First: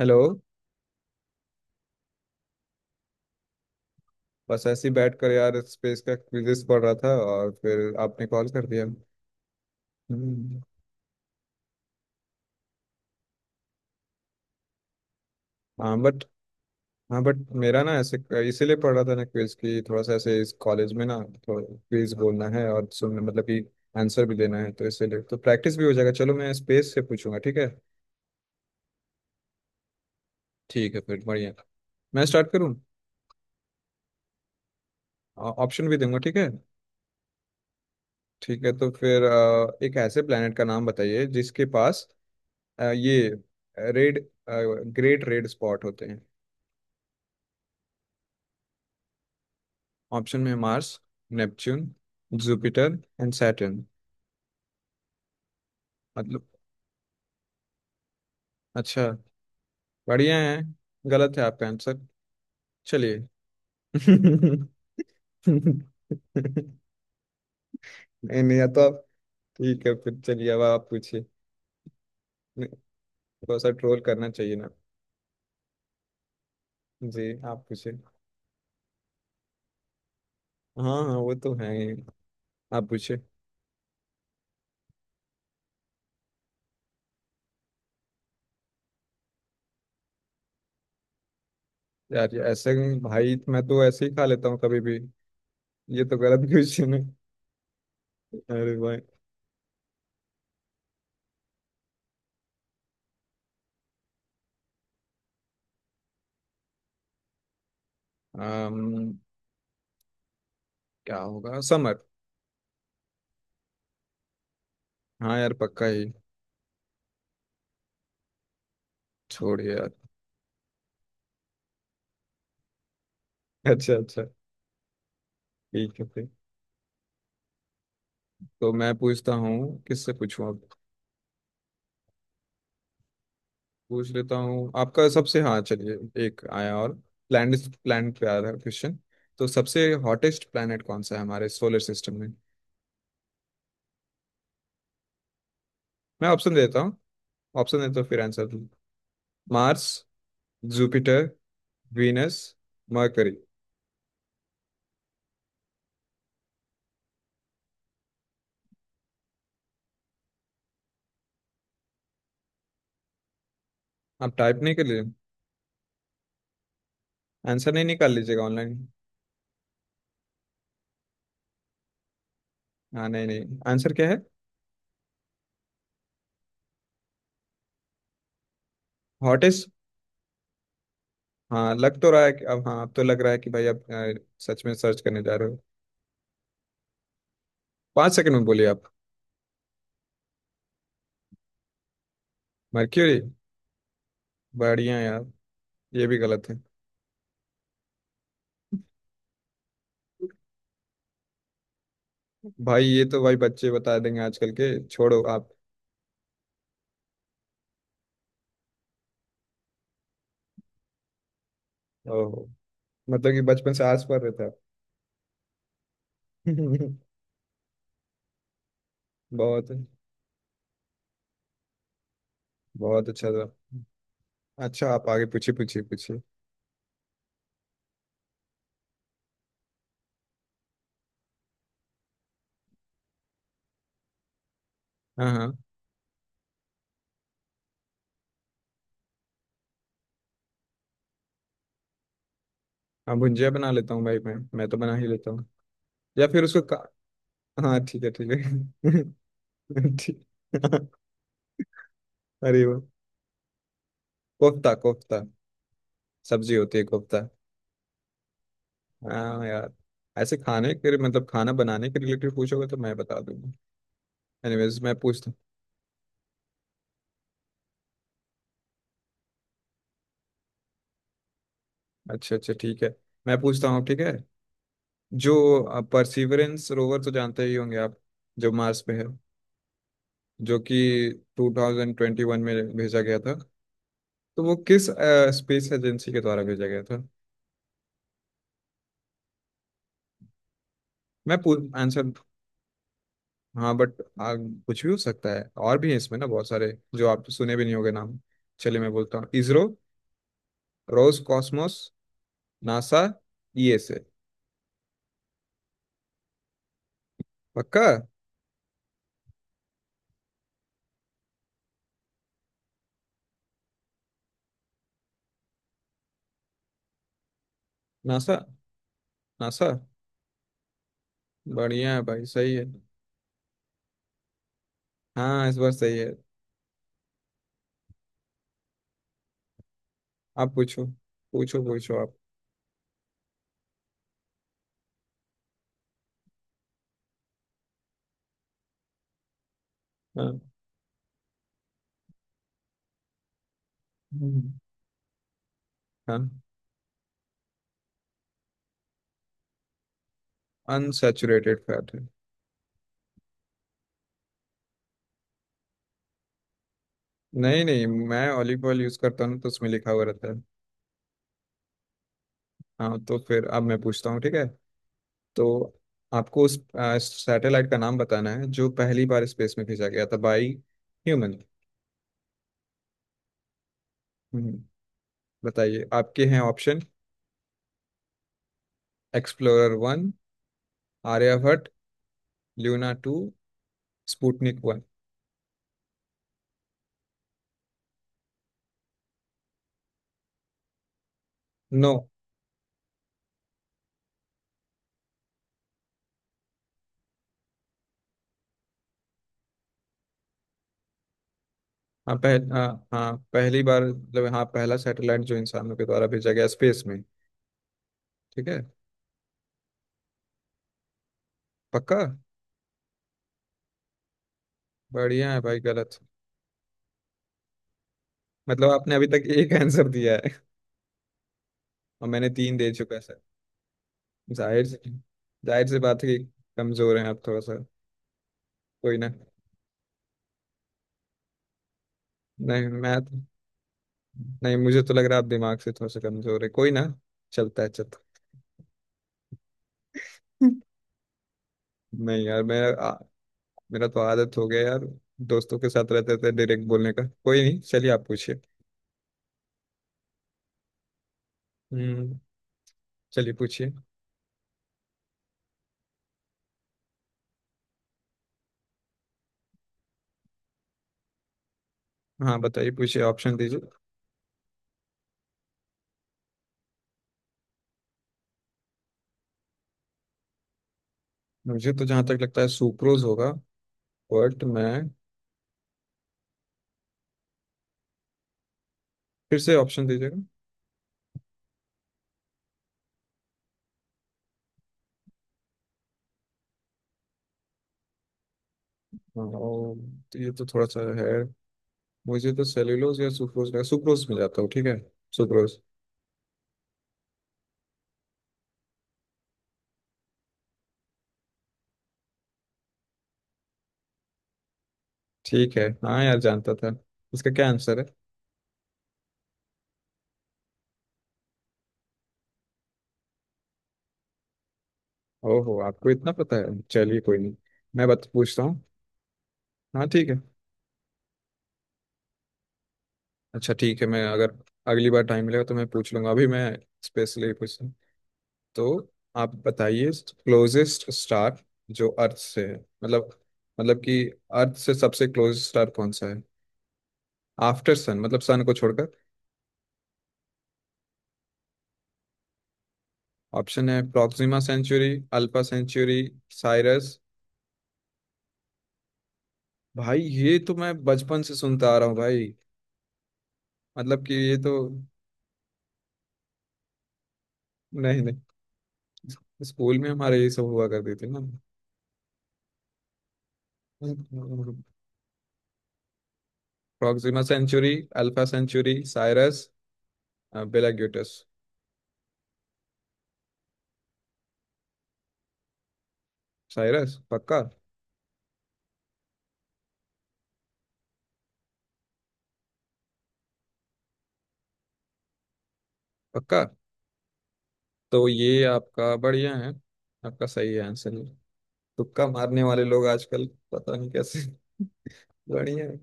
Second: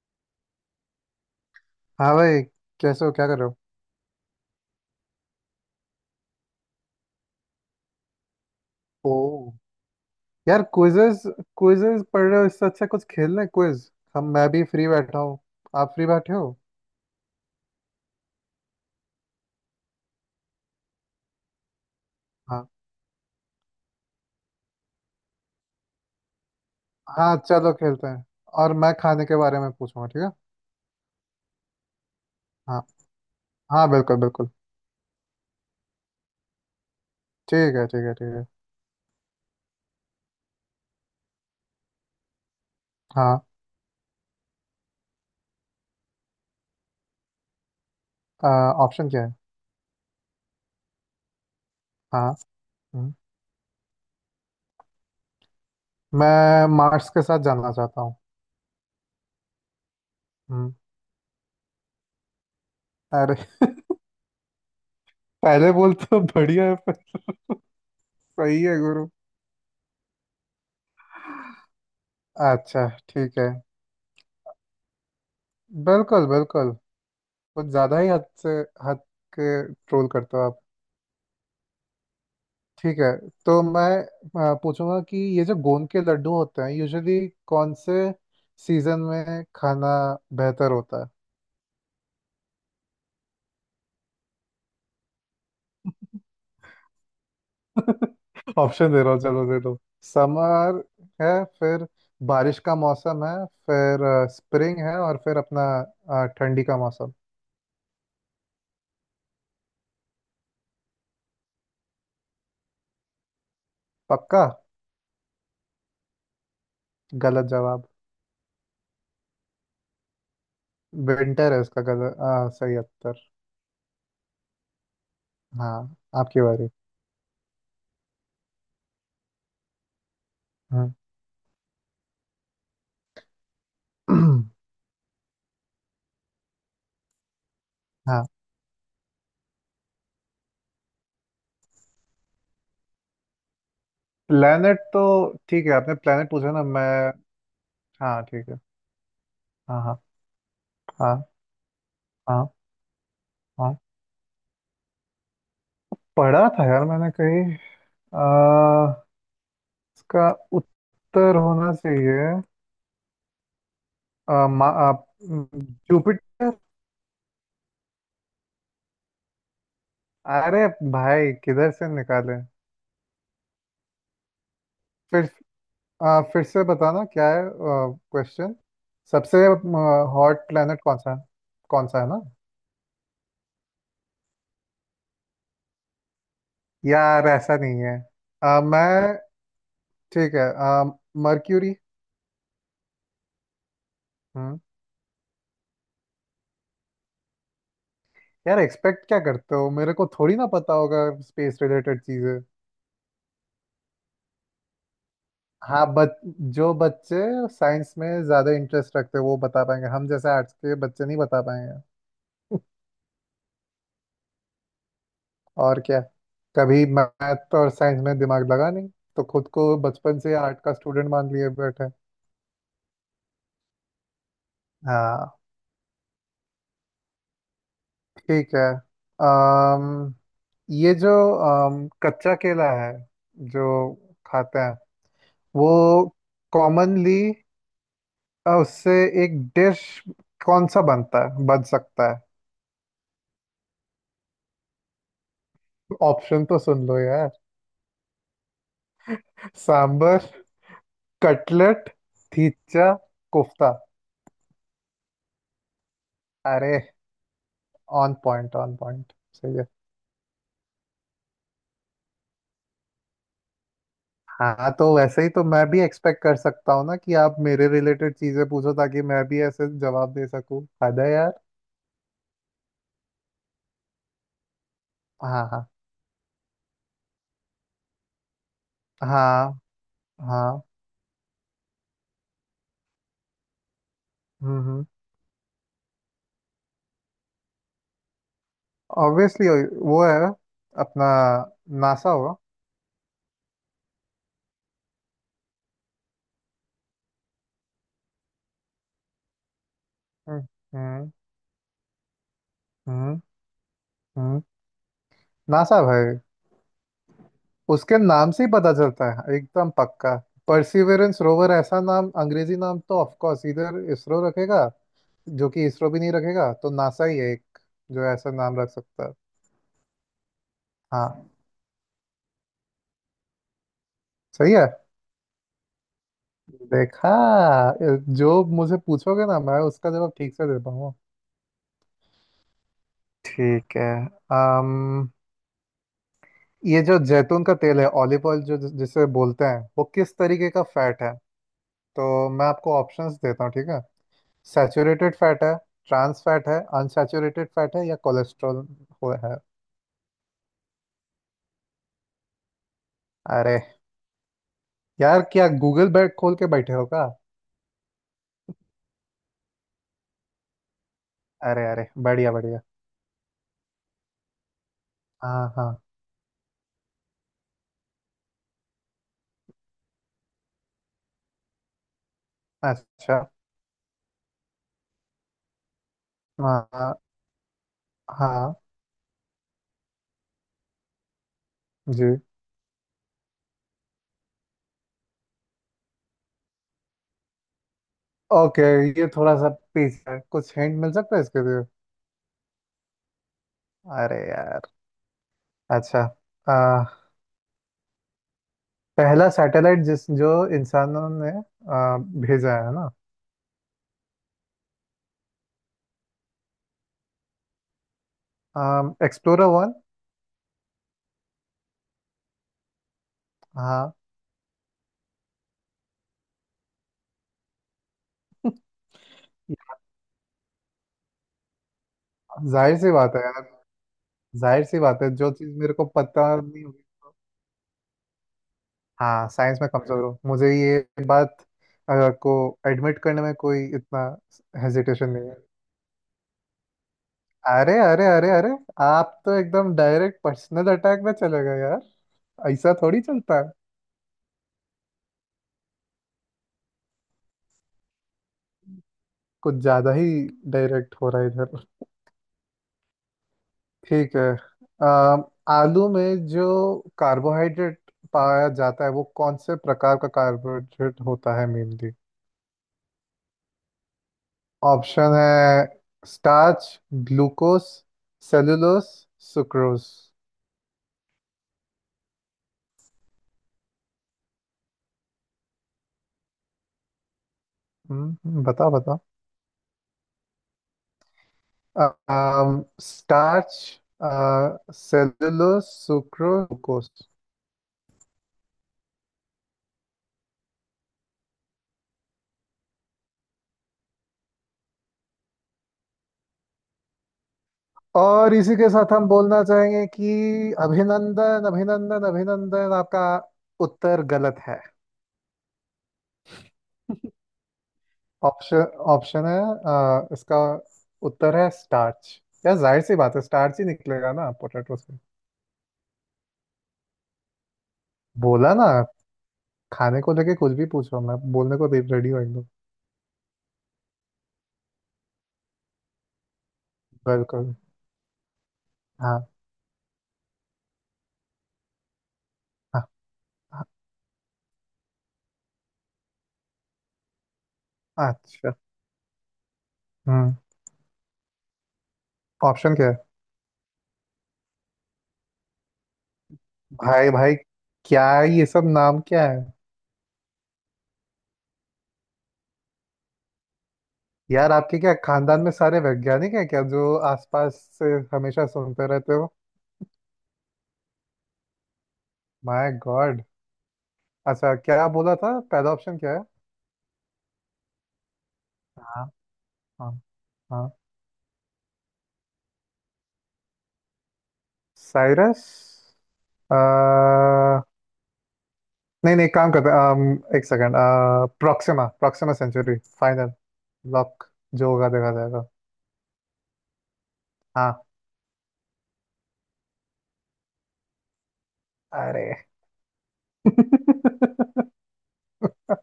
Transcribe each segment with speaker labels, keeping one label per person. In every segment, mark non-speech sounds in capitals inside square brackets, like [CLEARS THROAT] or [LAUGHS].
Speaker 1: Hello.
Speaker 2: हाँ भाई। कैसे हो, क्या कर रहे हो?
Speaker 1: बस ऐसे ही बैठ कर यार स्पेस का क्विजेस पढ़ रहा था और फिर आपने कॉल कर दिया।
Speaker 2: ओ!
Speaker 1: हम्म,
Speaker 2: यार क्विजेस, पढ़ रहे हो? इससे अच्छा कुछ खेल लें क्विज। हम मैं भी फ्री बैठा हूँ, आप
Speaker 1: हाँ
Speaker 2: फ्री
Speaker 1: बट
Speaker 2: बैठे हो?
Speaker 1: हाँ बट मेरा ना ऐसे इसीलिए पढ़ रहा था ना क्विज की, थोड़ा सा ऐसे इस कॉलेज में ना थोड़ा क्विज बोलना है
Speaker 2: हाँ,
Speaker 1: और सुनना, मतलब कि आंसर भी देना है तो इसीलिए तो प्रैक्टिस भी हो जाएगा। चलो मैं स्पेस से
Speaker 2: हाँ
Speaker 1: पूछूंगा, ठीक है।
Speaker 2: चलो खेलते हैं, और मैं खाने के बारे में पूछूंगा ठीक है?
Speaker 1: ठीक है फिर, बढ़िया। मैं स्टार्ट करूँ,
Speaker 2: हाँ, हाँ बिल्कुल बिल्कुल।
Speaker 1: ऑप्शन भी दूंगा ठीक है।
Speaker 2: ठीक है ठीक है ठीक है।
Speaker 1: ठीक है तो फिर एक ऐसे प्लेनेट का नाम बताइए जिसके पास ये
Speaker 2: हाँ
Speaker 1: रेड, ग्रेट रेड स्पॉट होते हैं।
Speaker 2: ऑप्शन क्या है?
Speaker 1: ऑप्शन में मार्स, नेपच्यून,
Speaker 2: हाँ।
Speaker 1: जुपिटर
Speaker 2: हम्म,
Speaker 1: एंड सैटर्न। मतलब
Speaker 2: मैं मार्स के साथ जाना चाहता हूँ।
Speaker 1: अच्छा, बढ़िया है।
Speaker 2: हम्म।
Speaker 1: गलत है आपका आंसर। चलिए,
Speaker 2: अरे [LAUGHS]
Speaker 1: [LAUGHS]
Speaker 2: पहले बोल तो बढ़िया
Speaker 1: नहीं।
Speaker 2: है पर
Speaker 1: नहीं
Speaker 2: सही
Speaker 1: या
Speaker 2: है
Speaker 1: तो आप,
Speaker 2: गुरु।
Speaker 1: ठीक है फिर चलिए अब आप पूछिए। नहीं,
Speaker 2: अच्छा ठीक है।
Speaker 1: थोड़ा सा ट्रोल करना चाहिए ना।
Speaker 2: बिल्कुल बिल्कुल।
Speaker 1: जी, आप
Speaker 2: कुछ
Speaker 1: पूछिए।
Speaker 2: ज्यादा ही हद से हद के ट्रोल करते हो आप।
Speaker 1: हाँ हाँ वो तो है ही। आप
Speaker 2: ठीक है
Speaker 1: पूछिए।
Speaker 2: तो मैं पूछूंगा कि ये जो गोंद के लड्डू होते हैं यूजुअली कौन से सीजन में खाना बेहतर होता है।
Speaker 1: यार ये ऐसे, भाई मैं तो ऐसे ही खा लेता हूँ कभी भी, ये तो गलत क्वेश्चन है।
Speaker 2: [LAUGHS]
Speaker 1: अरे
Speaker 2: ऑप्शन
Speaker 1: भाई,
Speaker 2: दे रहा हूँ, चलो दे दो। समर है, फिर बारिश का मौसम है, फिर स्प्रिंग है, और फिर अपना ठंडी का मौसम।
Speaker 1: अम, क्या होगा, समर।
Speaker 2: पक्का।
Speaker 1: हाँ यार, पक्का ही।
Speaker 2: गलत जवाब।
Speaker 1: छोड़िए यार।
Speaker 2: विंटर है इसका सही उत्तर।
Speaker 1: अच्छा अच्छा।
Speaker 2: हाँ,
Speaker 1: ठीक है फिर,
Speaker 2: आपकी बारी।
Speaker 1: तो मैं पूछता हूँ किससे पूछूं अब।
Speaker 2: हम्म।
Speaker 1: पूछ लेता हूँ
Speaker 2: [CLEARS THROAT]
Speaker 1: आपका सबसे, हाँ चलिए। एक आया, और प्लैनेट प्लैनेट पे
Speaker 2: हाँ
Speaker 1: आया था क्वेश्चन। तो सबसे हॉटेस्ट प्लैनेट कौन सा है हमारे सोलर सिस्टम में?
Speaker 2: प्लेनेट तो, ठीक है आपने
Speaker 1: मैं
Speaker 2: प्लेनेट पूछा
Speaker 1: ऑप्शन
Speaker 2: ना
Speaker 1: देता
Speaker 2: मैं।
Speaker 1: हूँ, ऑप्शन देता हूँ फिर
Speaker 2: हाँ
Speaker 1: आंसर
Speaker 2: ठीक है।
Speaker 1: दूँ।
Speaker 2: हाँ।
Speaker 1: मार्स,
Speaker 2: हाँ। हाँ।
Speaker 1: जुपिटर, वीनस,
Speaker 2: हाँ।
Speaker 1: मरकरी।
Speaker 2: हाँ। पढ़ा था यार मैंने कहीं। आ, इसका उत्तर होना चाहिए
Speaker 1: आप
Speaker 2: आ,
Speaker 1: टाइप
Speaker 2: मा,
Speaker 1: नहीं कर
Speaker 2: आ,
Speaker 1: लीजिए,
Speaker 2: जुपिटर।
Speaker 1: आंसर नहीं निकाल लीजिएगा ऑनलाइन।
Speaker 2: अरे भाई किधर से निकाले?
Speaker 1: हाँ नहीं नहीं, आंसर क्या है?
Speaker 2: फिर फिर से बताना क्या है क्वेश्चन? सबसे
Speaker 1: हॉटेस्ट।
Speaker 2: हॉट प्लेनेट
Speaker 1: हाँ
Speaker 2: कौन सा
Speaker 1: लग
Speaker 2: है
Speaker 1: तो
Speaker 2: ना?
Speaker 1: रहा है कि अब, हाँ अब तो लग रहा है कि भाई आप सच में सर्च करने जा रहे हो।
Speaker 2: यार ऐसा नहीं है।
Speaker 1: पाँच सेकंड में बोलिए आप।
Speaker 2: मैं ठीक है मर्क्यूरी।
Speaker 1: मर्क्यूरी, बढ़िया यार। ये भी गलत है।
Speaker 2: यार एक्सपेक्ट क्या करते हो, मेरे को थोड़ी ना पता होगा स्पेस रिलेटेड चीजें।
Speaker 1: भाई ये तो भाई बच्चे बता देंगे आजकल के, छोड़ो आप।
Speaker 2: हाँ बच जो बच्चे साइंस में ज्यादा इंटरेस्ट रखते हैं वो बता पाएंगे, हम जैसे आर्ट्स के बच्चे नहीं बता पाएंगे।
Speaker 1: ओहो, मतलब कि बचपन से आस पर रहता है।
Speaker 2: [LAUGHS] और क्या। कभी
Speaker 1: [LAUGHS]
Speaker 2: मैथ और साइंस में दिमाग लगा नहीं, तो खुद
Speaker 1: बहुत,
Speaker 2: को बचपन से आर्ट का स्टूडेंट मान लिए बैठे।
Speaker 1: बहुत अच्छा था। अच्छा आप आगे
Speaker 2: हाँ
Speaker 1: पूछिए, पूछिए।
Speaker 2: ठीक है। अम ये जो कच्चा केला है जो खाते हैं
Speaker 1: हाँ हाँ।
Speaker 2: वो कॉमनली, और उससे एक डिश कौन सा बनता है, बन सकता है?
Speaker 1: हाँ भुंजिया बना लेता हूँ भाई, मैं तो बना ही लेता हूँ, या फिर
Speaker 2: ऑप्शन तो
Speaker 1: उसको का...
Speaker 2: सुन लो यार।
Speaker 1: हाँ ठीक है ठीक है। [LAUGHS]
Speaker 2: सांबर,
Speaker 1: ठीक। [LAUGHS]
Speaker 2: कटलेट,
Speaker 1: अरे वो,
Speaker 2: थीचा, कोफ्ता।
Speaker 1: कोफ्ता कोफ्ता, सब्जी
Speaker 2: अरे
Speaker 1: होती है कोफ्ता।
Speaker 2: ऑन पॉइंट
Speaker 1: हाँ
Speaker 2: सही है।
Speaker 1: यार, ऐसे खाने के, मतलब खाना बनाने के रिलेटेड पूछोगे तो मैं बता दूंगा।
Speaker 2: हाँ
Speaker 1: एनीवेज मैं
Speaker 2: तो वैसे ही
Speaker 1: पूछता हूँ।
Speaker 2: तो मैं भी एक्सपेक्ट कर सकता हूँ ना, कि आप मेरे रिलेटेड चीजें पूछो ताकि मैं भी ऐसे जवाब दे सकूँ। हद है यार।
Speaker 1: अच्छा अच्छा ठीक है, मैं पूछता हूँ ठीक है। जो
Speaker 2: हाँ हाँ।
Speaker 1: परसिवरेंस रोवर तो जानते ही होंगे आप, जो मार्स पे है,
Speaker 2: हाँ।
Speaker 1: जो
Speaker 2: हाँ।
Speaker 1: कि 2021 में भेजा गया था, तो वो किस
Speaker 2: हम्म।
Speaker 1: स्पेस एजेंसी के द्वारा भेजा गया था?
Speaker 2: ऑब्वियसली वो है अपना
Speaker 1: मैं
Speaker 2: नासा
Speaker 1: आंसर,
Speaker 2: होगा।
Speaker 1: हाँ बट कुछ भी हो सकता है, और भी है इसमें ना बहुत सारे जो आप सुने भी नहीं होंगे नाम। चलिए मैं बोलता हूँ, इसरो,
Speaker 2: हम्म। हम्म।
Speaker 1: रोज कॉस्मोस, नासा,
Speaker 2: हम्म।
Speaker 1: ईएसए।
Speaker 2: हम्म। नासा भाई,
Speaker 1: पक्का?
Speaker 2: उसके नाम से ही पता चलता है, एकदम पक्का। परसिवरेंस रोवर ऐसा नाम, अंग्रेजी नाम तो ऑफ कोर्स इधर इसरो रखेगा, जो कि इसरो भी नहीं रखेगा, तो नासा ही है एक जो ऐसा
Speaker 1: नासा,
Speaker 2: नाम रख सकता है।
Speaker 1: नासा,
Speaker 2: हाँ।
Speaker 1: बढ़िया है भाई, सही है।
Speaker 2: सही है।
Speaker 1: हाँ इस बार सही है।
Speaker 2: देखा, जो मुझे पूछोगे ना मैं उसका जवाब ठीक से
Speaker 1: आप
Speaker 2: दे
Speaker 1: पूछो,
Speaker 2: पाऊंगा।
Speaker 1: पूछो आप।
Speaker 2: ठीक है। अम ये जो जैतून का तेल है, ऑलिव ऑयल जो जिसे बोलते हैं, वो किस
Speaker 1: हाँ।
Speaker 2: तरीके का फैट है? तो मैं आपको ऑप्शंस देता हूँ ठीक है।
Speaker 1: हम्म,
Speaker 2: सैचुरेटेड फैट है,
Speaker 1: हाँ
Speaker 2: ट्रांस फैट है, अनसैचुरेटेड फैट है, या कोलेस्ट्रॉल हो है।
Speaker 1: अनसैचुरेटेड फैट है।
Speaker 2: अरे यार क्या गूगल बैग खोल के बैठे हो क्या?
Speaker 1: नहीं नहीं, मैं ऑलिव ऑयल यूज करता हूँ ना, तो उसमें लिखा हुआ रहता है।
Speaker 2: अरे अरे बढ़िया बढ़िया।
Speaker 1: हाँ तो फिर अब मैं पूछता हूँ ठीक है। तो
Speaker 2: हाँ हाँ।
Speaker 1: आपको उस सैटेलाइट का नाम बताना है जो पहली बार स्पेस में भेजा गया था बाई ह्यूमन।
Speaker 2: अच्छा।
Speaker 1: हम्म, बताइए, आपके हैं ऑप्शन।
Speaker 2: हाँ। हाँ।
Speaker 1: Explorer one, Aryabhata,
Speaker 2: ji.
Speaker 1: Luna two, Sputnik one.
Speaker 2: Okay. ये थोड़ा सा पीस है, कुछ हिंट मिल सकता है इसके लिए?
Speaker 1: नो।
Speaker 2: अरे यार। अच्छा। आ, पहला सैटेलाइट जिस जो इंसानों ने आ, भेजा है
Speaker 1: हाँ
Speaker 2: ना।
Speaker 1: हाँ पहली बार, मतलब हाँ पहला सैटेलाइट जो इंसानों के द्वारा भेजा गया स्पेस में। ठीक है।
Speaker 2: Explorer one.
Speaker 1: पक्का?
Speaker 2: हाँ।
Speaker 1: बढ़िया है भाई, गलत। मतलब आपने अभी तक एक आंसर दिया है, और मैंने तीन दे
Speaker 2: जाहिर सी
Speaker 1: चुका है
Speaker 2: बात
Speaker 1: सर।
Speaker 2: है यार। जाहिर
Speaker 1: जाहिर
Speaker 2: सी
Speaker 1: सी,
Speaker 2: बात है, जो चीज
Speaker 1: जाहिर
Speaker 2: मेरे
Speaker 1: सी
Speaker 2: को
Speaker 1: बात है कि
Speaker 2: पता नहीं होगी
Speaker 1: कमजोर हैं
Speaker 2: तो-।
Speaker 1: आप थोड़ा सा, कोई ना।
Speaker 2: हाँ साइंस में कमजोर हूँ, मुझे ये बात अ, को
Speaker 1: नहीं
Speaker 2: एडमिट
Speaker 1: मैं तो
Speaker 2: करने में कोई इतना
Speaker 1: नहीं मुझे तो लग
Speaker 2: हेजिटेशन
Speaker 1: रहा है आप
Speaker 2: नहीं है।
Speaker 1: दिमाग से थोड़ा सा कमजोर है, कोई ना। चलता है,
Speaker 2: अरे
Speaker 1: चलता
Speaker 2: अरे अरे अरे। आप तो एकदम डायरेक्ट पर्सनल अटैक में चले गए
Speaker 1: है।
Speaker 2: यार।
Speaker 1: नहीं यार मेरा
Speaker 2: ऐसा थोड़ी चलता है।
Speaker 1: मेरा तो आदत हो गया यार, दोस्तों के साथ रहते थे डायरेक्ट बोलने का, कोई नहीं चलिए आप पूछिए।
Speaker 2: कुछ ज्यादा ही डायरेक्ट हो रहा है इधर।
Speaker 1: हम्म, चलिए पूछिए।
Speaker 2: ठीक है। अम, आलू में जो कार्बोहाइड्रेट पाया जाता है वो कौन से प्रकार का कार्बोहाइड्रेट होता है मेनली?
Speaker 1: हाँ बताइए, पूछिए ऑप्शन दीजिए।
Speaker 2: ऑप्शन है स्टार्च, ग्लूकोस, सेलुलोस, सुक्रोज।
Speaker 1: मुझे तो जहाँ तक लगता है सुक्रोज होगा, बट मैं
Speaker 2: बताओ बताओ।
Speaker 1: फिर से ऑप्शन दीजिए।
Speaker 2: Starch, cellulose, sucrose, glucose.
Speaker 1: हाँ, और ये तो थोड़ा सा है, मुझे तो सेल्यूलोज या सुक्रोज का, सुक्रोज में जाता हूँ ठीक है, सुक्रोज।
Speaker 2: और इसी के साथ हम बोलना चाहेंगे कि अभिनंदन अभिनंदन अभिनंदन। आपका उत्तर गलत है।
Speaker 1: ठीक है हाँ यार, जानता था। इसका क्या आंसर है?
Speaker 2: ऑप्शन, इसका उत्तर है स्टार्च। यार जाहिर सी बात है स्टार्च ही निकलेगा ना पोटैटो से।
Speaker 1: ओहो, आपको इतना पता है, चलिए कोई नहीं। मैं बात पूछता
Speaker 2: बोला
Speaker 1: हूँ।
Speaker 2: ना,
Speaker 1: हाँ
Speaker 2: खाने
Speaker 1: ठीक
Speaker 2: को
Speaker 1: है।
Speaker 2: लेके कुछ भी पूछो मैं बोलने को रेडी हूँ एकदम।
Speaker 1: अच्छा ठीक है, मैं अगर अगली बार टाइम मिलेगा तो मैं पूछ लूंगा, अभी मैं स्पेशली
Speaker 2: बिल्कुल।
Speaker 1: पूछ रहा हूँ, तो
Speaker 2: हाँ।
Speaker 1: आप बताइए। क्लोजेस्ट स्टार जो अर्थ से है,
Speaker 2: हाँ।
Speaker 1: मतलब,
Speaker 2: हाँ।
Speaker 1: मतलब कि अर्थ से सबसे क्लोज स्टार कौन सा है आफ्टर सन, मतलब सन को
Speaker 2: अच्छा।
Speaker 1: छोड़कर।
Speaker 2: हम्म। ऑप्शन क्या है?
Speaker 1: ऑप्शन है Proxima Centauri, Alpha Centauri, Sirius.
Speaker 2: भाई भाई क्या है ये, सब नाम क्या है?
Speaker 1: भाई ये तो मैं बचपन से सुनता आ रहा हूँ भाई, मतलब कि ये तो,
Speaker 2: यार आपके क्या खानदान में सारे वैज्ञानिक हैं क्या जो आसपास से
Speaker 1: नहीं नहीं,
Speaker 2: हमेशा सुनते रहते हो?
Speaker 1: स्कूल में हमारे ये सब हुआ करती थी ना।
Speaker 2: My God. अच्छा क्या बोला था, पहला ऑप्शन क्या है?
Speaker 1: प्रॉक्सिमा सेंचुरी, अल्फा सेंचुरी,
Speaker 2: हाँ।
Speaker 1: साइरस,
Speaker 2: हाँ। हाँ।
Speaker 1: बेलाग्यूटस।
Speaker 2: साइरस। अ,
Speaker 1: साइरस पक्का?
Speaker 2: नहीं नहीं काम करते हैं, एक second, Proxima Proxima Centauri final lock. जो होगा देखा जाएगा।
Speaker 1: पक्का,
Speaker 2: हाँ।
Speaker 1: तो ये आपका बढ़िया है, आपका सही है आंसर। तुक्का
Speaker 2: अरे
Speaker 1: मारने वाले लोग आजकल,
Speaker 2: [LAUGHS]
Speaker 1: पता नहीं कैसे। बढ़िया है।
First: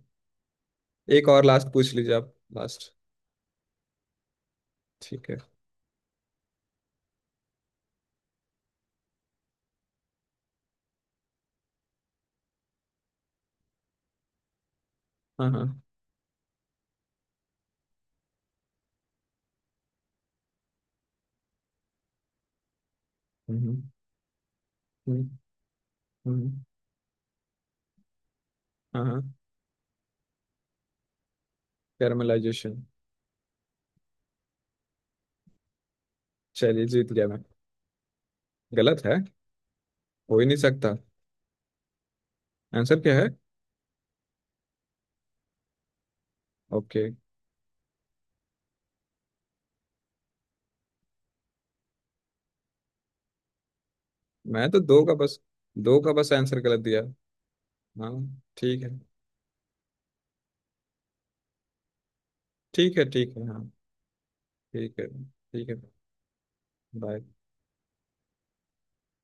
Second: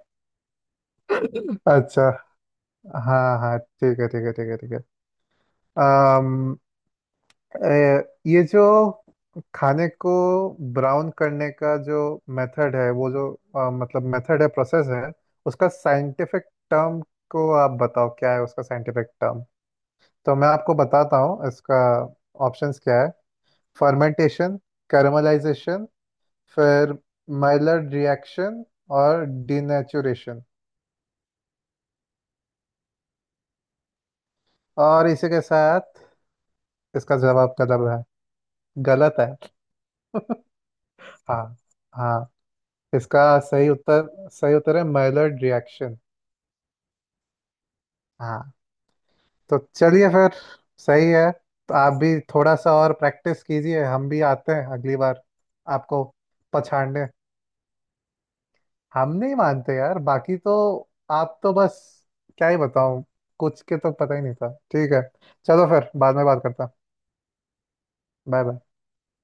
Speaker 1: एक और लास्ट पूछ
Speaker 2: अच्छा।
Speaker 1: लीजिए आप, लास्ट।
Speaker 2: हाँ हाँ ठीक है ठीक है ठीक है ठीक है।
Speaker 1: ठीक है।
Speaker 2: अम, ए, ये जो खाने को ब्राउन करने का जो मेथड है, वो जो मेथड है, प्रोसेस है,
Speaker 1: हाँ हाँ।
Speaker 2: उसका साइंटिफिक टर्म को आप बताओ क्या है उसका साइंटिफिक टर्म। तो मैं आपको बताता हूँ, इसका ऑप्शंस क्या है।
Speaker 1: हम्म। हम्म।
Speaker 2: फर्मेंटेशन,
Speaker 1: हम्म,
Speaker 2: कैरमलाइजेशन,
Speaker 1: हम्म,
Speaker 2: फिर माइलर्ड रिएक्शन,
Speaker 1: हाँ हाँ,
Speaker 2: और डिनेचुरेशन।
Speaker 1: कैरमलाइजेशन।
Speaker 2: और इसी के साथ
Speaker 1: चलिए जीत
Speaker 2: इसका
Speaker 1: गया मैं।
Speaker 2: जवाब कदम है।
Speaker 1: गलत
Speaker 2: गलत
Speaker 1: है?
Speaker 2: है।
Speaker 1: हो
Speaker 2: [LAUGHS]
Speaker 1: ही नहीं सकता।
Speaker 2: हाँ। हाँ।
Speaker 1: आंसर क्या है?
Speaker 2: इसका सही उत्तर, सही उत्तर है माइलर्ड रिएक्शन।
Speaker 1: ओके।
Speaker 2: हाँ। तो चलिए फिर। सही है। तो आप भी थोड़ा सा और प्रैक्टिस कीजिए, हम भी आते हैं
Speaker 1: मैं तो
Speaker 2: अगली
Speaker 1: दो का
Speaker 2: बार
Speaker 1: बस, दो
Speaker 2: आपको
Speaker 1: का बस आंसर गलत दिया।
Speaker 2: पछाड़ने।
Speaker 1: हाँ ठीक है
Speaker 2: हम नहीं मानते यार, बाकी तो आप तो बस क्या ही
Speaker 1: ठीक
Speaker 2: बताऊं।
Speaker 1: है, ठीक है हाँ,
Speaker 2: कुछ के तो पता ही नहीं था ठीक
Speaker 1: ठीक
Speaker 2: है।
Speaker 1: है
Speaker 2: चलो
Speaker 1: ठीक है,
Speaker 2: फिर बाद में बात करता।
Speaker 1: बाय।
Speaker 2: Bye bye.